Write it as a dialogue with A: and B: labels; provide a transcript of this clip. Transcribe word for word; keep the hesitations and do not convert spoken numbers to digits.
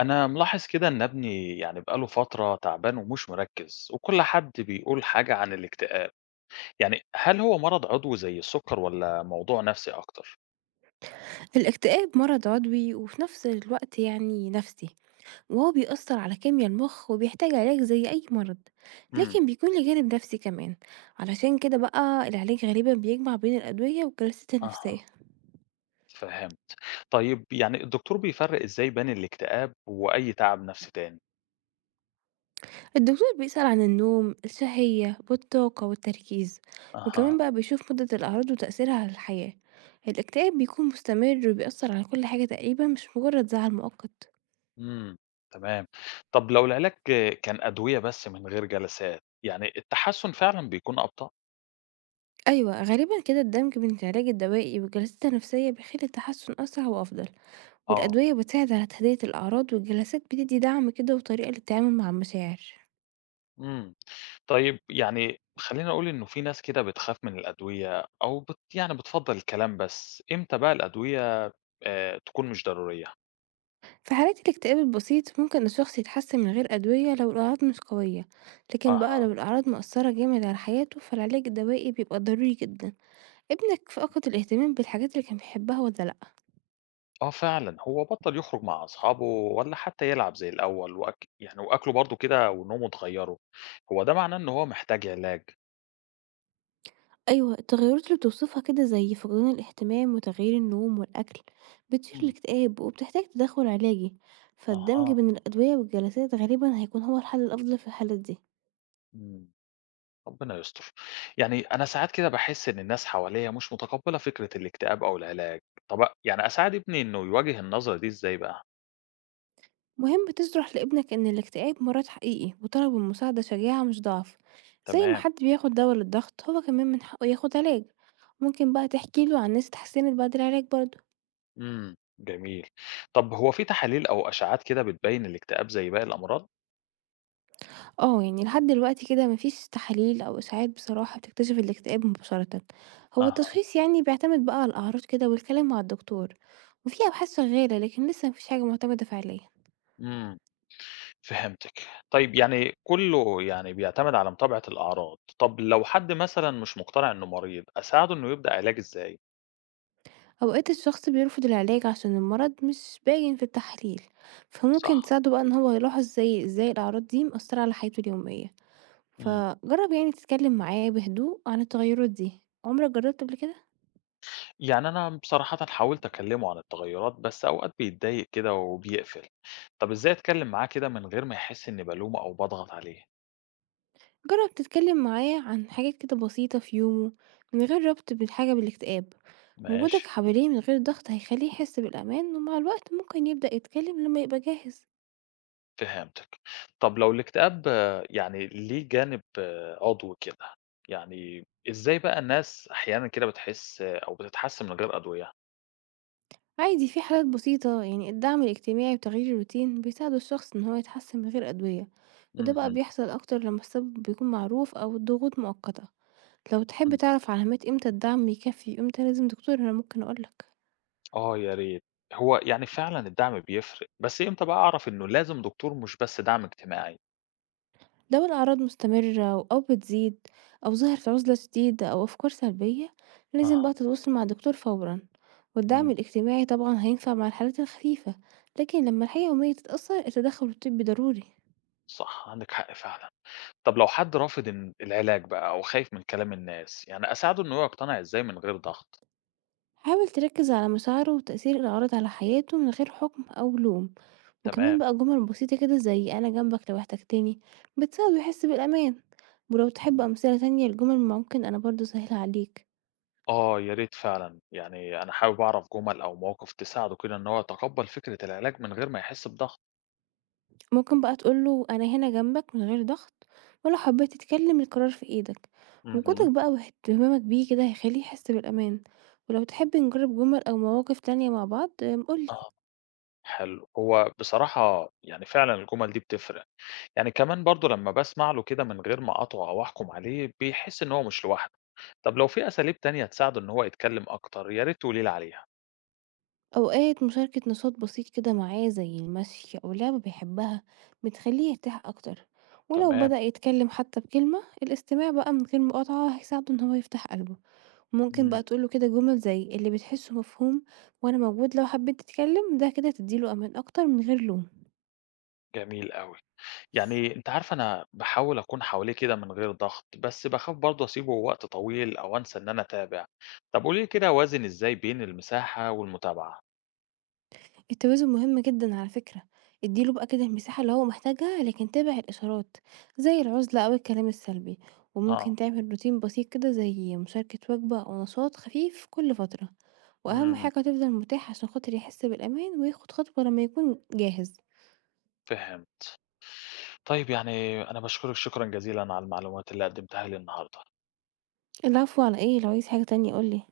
A: أنا ملاحظ كده إن ابني يعني بقاله فترة تعبان ومش مركز وكل حد بيقول حاجة عن الاكتئاب. يعني هل هو مرض عضوي زي السكر ولا موضوع نفسي أكتر؟
B: الاكتئاب مرض عضوي وفي نفس الوقت يعني نفسي. وهو بيأثر على كيمياء المخ وبيحتاج علاج زي أي مرض،
A: امم.
B: لكن بيكون ليه جانب نفسي كمان. علشان كده بقى العلاج غالبا بيجمع بين الأدوية والجلسات
A: أها.
B: النفسية.
A: فهمت. طيب يعني الدكتور بيفرق إزاي بين الاكتئاب وأي تعب نفسي تاني؟
B: الدكتور بيسأل عن النوم الشهية والطاقة والتركيز،
A: أها.
B: وكمان بقى بيشوف مدة الأعراض وتأثيرها على الحياة. الاكتئاب بيكون مستمر وبيأثر على كل حاجة تقريبا، مش مجرد زعل مؤقت.
A: امم. تمام. طب لو العلاج كان أدوية بس من غير جلسات يعني التحسن فعلا بيكون أبطأ؟
B: أيوة غالبا كده، الدمج بين العلاج الدوائي والجلسات النفسية بيخلي التحسن أسرع وأفضل.
A: آه.
B: والأدوية بتساعد على تهدئة الأعراض، والجلسات بتدي دعم كده وطريقة للتعامل مع المشاعر.
A: إمم. طيب يعني خلّيني أقول إنه في ناس كده بتخاف من الأدوية أو بت يعني بتفضّل الكلام بس، إمتى بقى الأدوية آآ تكون مش ضرورية؟
B: في حالات الاكتئاب البسيط ممكن الشخص يتحسن من غير أدوية لو الأعراض مش قوية، لكن بقى
A: أها.
B: لو الأعراض مؤثرة جامد على حياته فالعلاج الدوائي بيبقى ضروري جدا. ابنك فقد الاهتمام بالحاجات اللي كان بيحبها ولا لأ؟
A: آه فعلًا، هو بطّل يخرج مع أصحابه ولا حتى يلعب زي الأول وأك يعني وأكله برضه كده ونومه اتغيّروا، هو ده معناه إن هو محتاج علاج؟
B: أيوة، التغيرات اللي بتوصفها كده زي فقدان الاهتمام وتغيير النوم والأكل بتثير
A: إمم.
B: الاكتئاب وبتحتاج تدخل علاجي. فالدمج
A: أها.
B: بين الأدوية والجلسات غالبا هيكون هو الحل الأفضل في الحالات دي.
A: إمم. ربنا يستر. يعني أنا ساعات كده باحس إن الناس حواليّا مش متقبّلة فكرة الاكتئاب أو العلاج، طب أ يعني أساعد ابني إنه يواجه النظرة دي إزاي بقى؟
B: مهم تشرح لابنك إن الاكتئاب مرض حقيقي وطلب المساعدة شجاعة مش ضعف. زي ما
A: تمام.
B: حد بياخد دواء للضغط، هو كمان من حقه ياخد علاج. ممكن بقى تحكي له عن ناس اتحسنت بعد العلاج برضه.
A: إمم، جميل. طب هو في تحاليل أو أشعات كده بتبيّن الاكتئاب زي باقي الأمراض؟
B: اه، يعني لحد دلوقتي كده مفيش تحاليل أو إشاعات بصراحة بتكتشف الاكتئاب مباشرة. هو
A: أها،
B: التشخيص يعني بيعتمد بقى على الأعراض كده والكلام مع الدكتور. وفي أبحاث شغالة لكن لسه مفيش حاجة معتمدة فعليا.
A: إمم، فهمتِك. طيب يعني كلّه يعني بيعتمد على متابعة الأعراض. طب لو حد مثلًا مش مقتنع إنه مريض، أساعده إنه يبدأ علاج إزاي؟
B: أوقات الشخص بيرفض العلاج عشان المرض مش باين في التحليل، فممكن
A: صح،
B: تساعده بقى إن هو يلاحظ زي ازاي الأعراض دي مأثرة على حياته اليومية.
A: إمم.
B: فجرب يعني تتكلم معاه بهدوء عن التغيرات دي. عمرك جربت قبل كده؟
A: يعني أنا بصراحةً حاولت أكلّمه عن التغيرات، بس أوقات بيتضايق كده وبيقفل. طب إزاي أتكلّم معاه كده من غير ما يحس إني بالومه أو باضغط عليه؟
B: جرب تتكلم معاه عن حاجات كده بسيطة في يومه، من غير ربط بالحاجة بالاكتئاب. وجودك
A: ماشي.
B: حواليه من غير ضغط هيخليه يحس بالأمان، ومع الوقت ممكن يبدأ يتكلم لما يبقى جاهز.
A: فهمتِك. طب لو الاكتئاب آه، يعني ليه جانب آه، عضوي كده، يعني إزاي بقى الناس أحيانًا كده بتحس آه، أو بتتحسن من غير أدوية؟
B: عادي، في حالات بسيطة يعني الدعم الاجتماعي وتغيير الروتين بيساعد الشخص إن هو يتحسن من غير أدوية. وده بقى
A: اهم.
B: بيحصل أكتر لما السبب بيكون معروف أو الضغوط مؤقتة. لو تحب
A: إمم.
B: تعرف علامات امتى الدعم يكفي وامتى لازم دكتور، أنا ممكن أقولك.
A: آه يا ريت. هو يعني فعلًا الدعم بيفرق، بس إمتى بقى أعرف إنه لازم دكتور مش بس دعم اجتماعي؟
B: لو الأعراض مستمرة أو بتزيد، أو ظهرت عزلة شديدة أو أفكار سلبية، لازم
A: أها،
B: بقى تتواصل مع الدكتور فورا. والدعم
A: إمم،
B: الاجتماعي طبعا هينفع مع الحالات الخفيفة، لكن لما الحياة اليومية تتأثر التدخل الطبي ضروري.
A: صح عندِك حق فعلًا. طب لو حد رافض إن العلاج بقى أو خايف من كلام الناس، يعني أساعده إن هو يقتنع إزاي من غير ضغط؟
B: حاول تركز على مشاعره وتأثير العرض على حياته من غير حكم أو لوم. وكمان
A: تمام.
B: بقى جمل بسيطة كده زي أنا جنبك لو احتجتني، بتساعده يحس بالأمان. ولو تحب أمثلة تانية لجمل، ممكن أنا برضو سهلة عليك.
A: آه، يا ريت فعلًا، يعني أنا حابب أعرف جُمل أو مواقف تساعده كده إن هو يتقبّل فكرة العلاج من غير ما يحس بضغط.
B: ممكن بقى تقوله أنا هنا جنبك من غير ضغط، ولو حبيت تتكلم القرار في إيدك. وجودك
A: اهم.
B: بقى واهتمامك بيه كده هيخليه يحس بالأمان. ولو تحب نجرب جمل أو مواقف تانية مع بعض، أم، قولي.
A: آه، حلو. هو بصراحة يعني فعلًا الجُمل دي بتفرق، يعني كمان برضه لمّا باسمع له كده من غير ما أقاطعه أو أحكُم عليه، بيحس إن هو مش لوحده. طَب لو في أساليب تانية تساعده إن هو يتكلّم أكتر، يا ريت تقولي لي عليها. إمم.
B: أوقات مشاركة نشاط بسيط كده معاه زي المشي أو لعبة بيحبها بتخليه يرتاح أكتر. ولو
A: تمام،
B: بدأ يتكلم حتى بكلمة، الاستماع بقى من غير مقاطعة هيساعده إن هو يفتح قلبه. ممكن
A: إمم،
B: بقى تقوله كده جمل زي اللي بتحسه مفهوم، وأنا موجود لو حبيت تتكلم. ده كده تديله أمان أكتر من غير لوم.
A: جميل أوي. يعني أنتِ عارفة أنا باحاول أكون حواليه كده من غير ضغط، بس باخاف برضه أسيبه وقت طويل أو أنسى إن أنا أتابع. طب قولي لي كده أوازن إزاي بين المساحة والمتابعة؟
B: التوازن مهم جدا على فكرة. اديله بقى كده المساحة اللي هو محتاجها، لكن تابع الإشارات زي العزلة أو الكلام السلبي.
A: آه،
B: وممكن تعمل روتين بسيط كده زي مشاركة وجبة أو نشاط خفيف كل فترة. وأهم
A: إمم،
B: حاجة تفضل متاح عشان خاطر يحس بالأمان وياخد خطوة لما يكون جاهز.
A: فهمت. طيب يعني أنا باشكرِك شكرًا جزيلًا على المعلومات اللي قدمتيها لي النهارده.
B: العفو على إيه، لو عايز حاجة تانية قُل لي.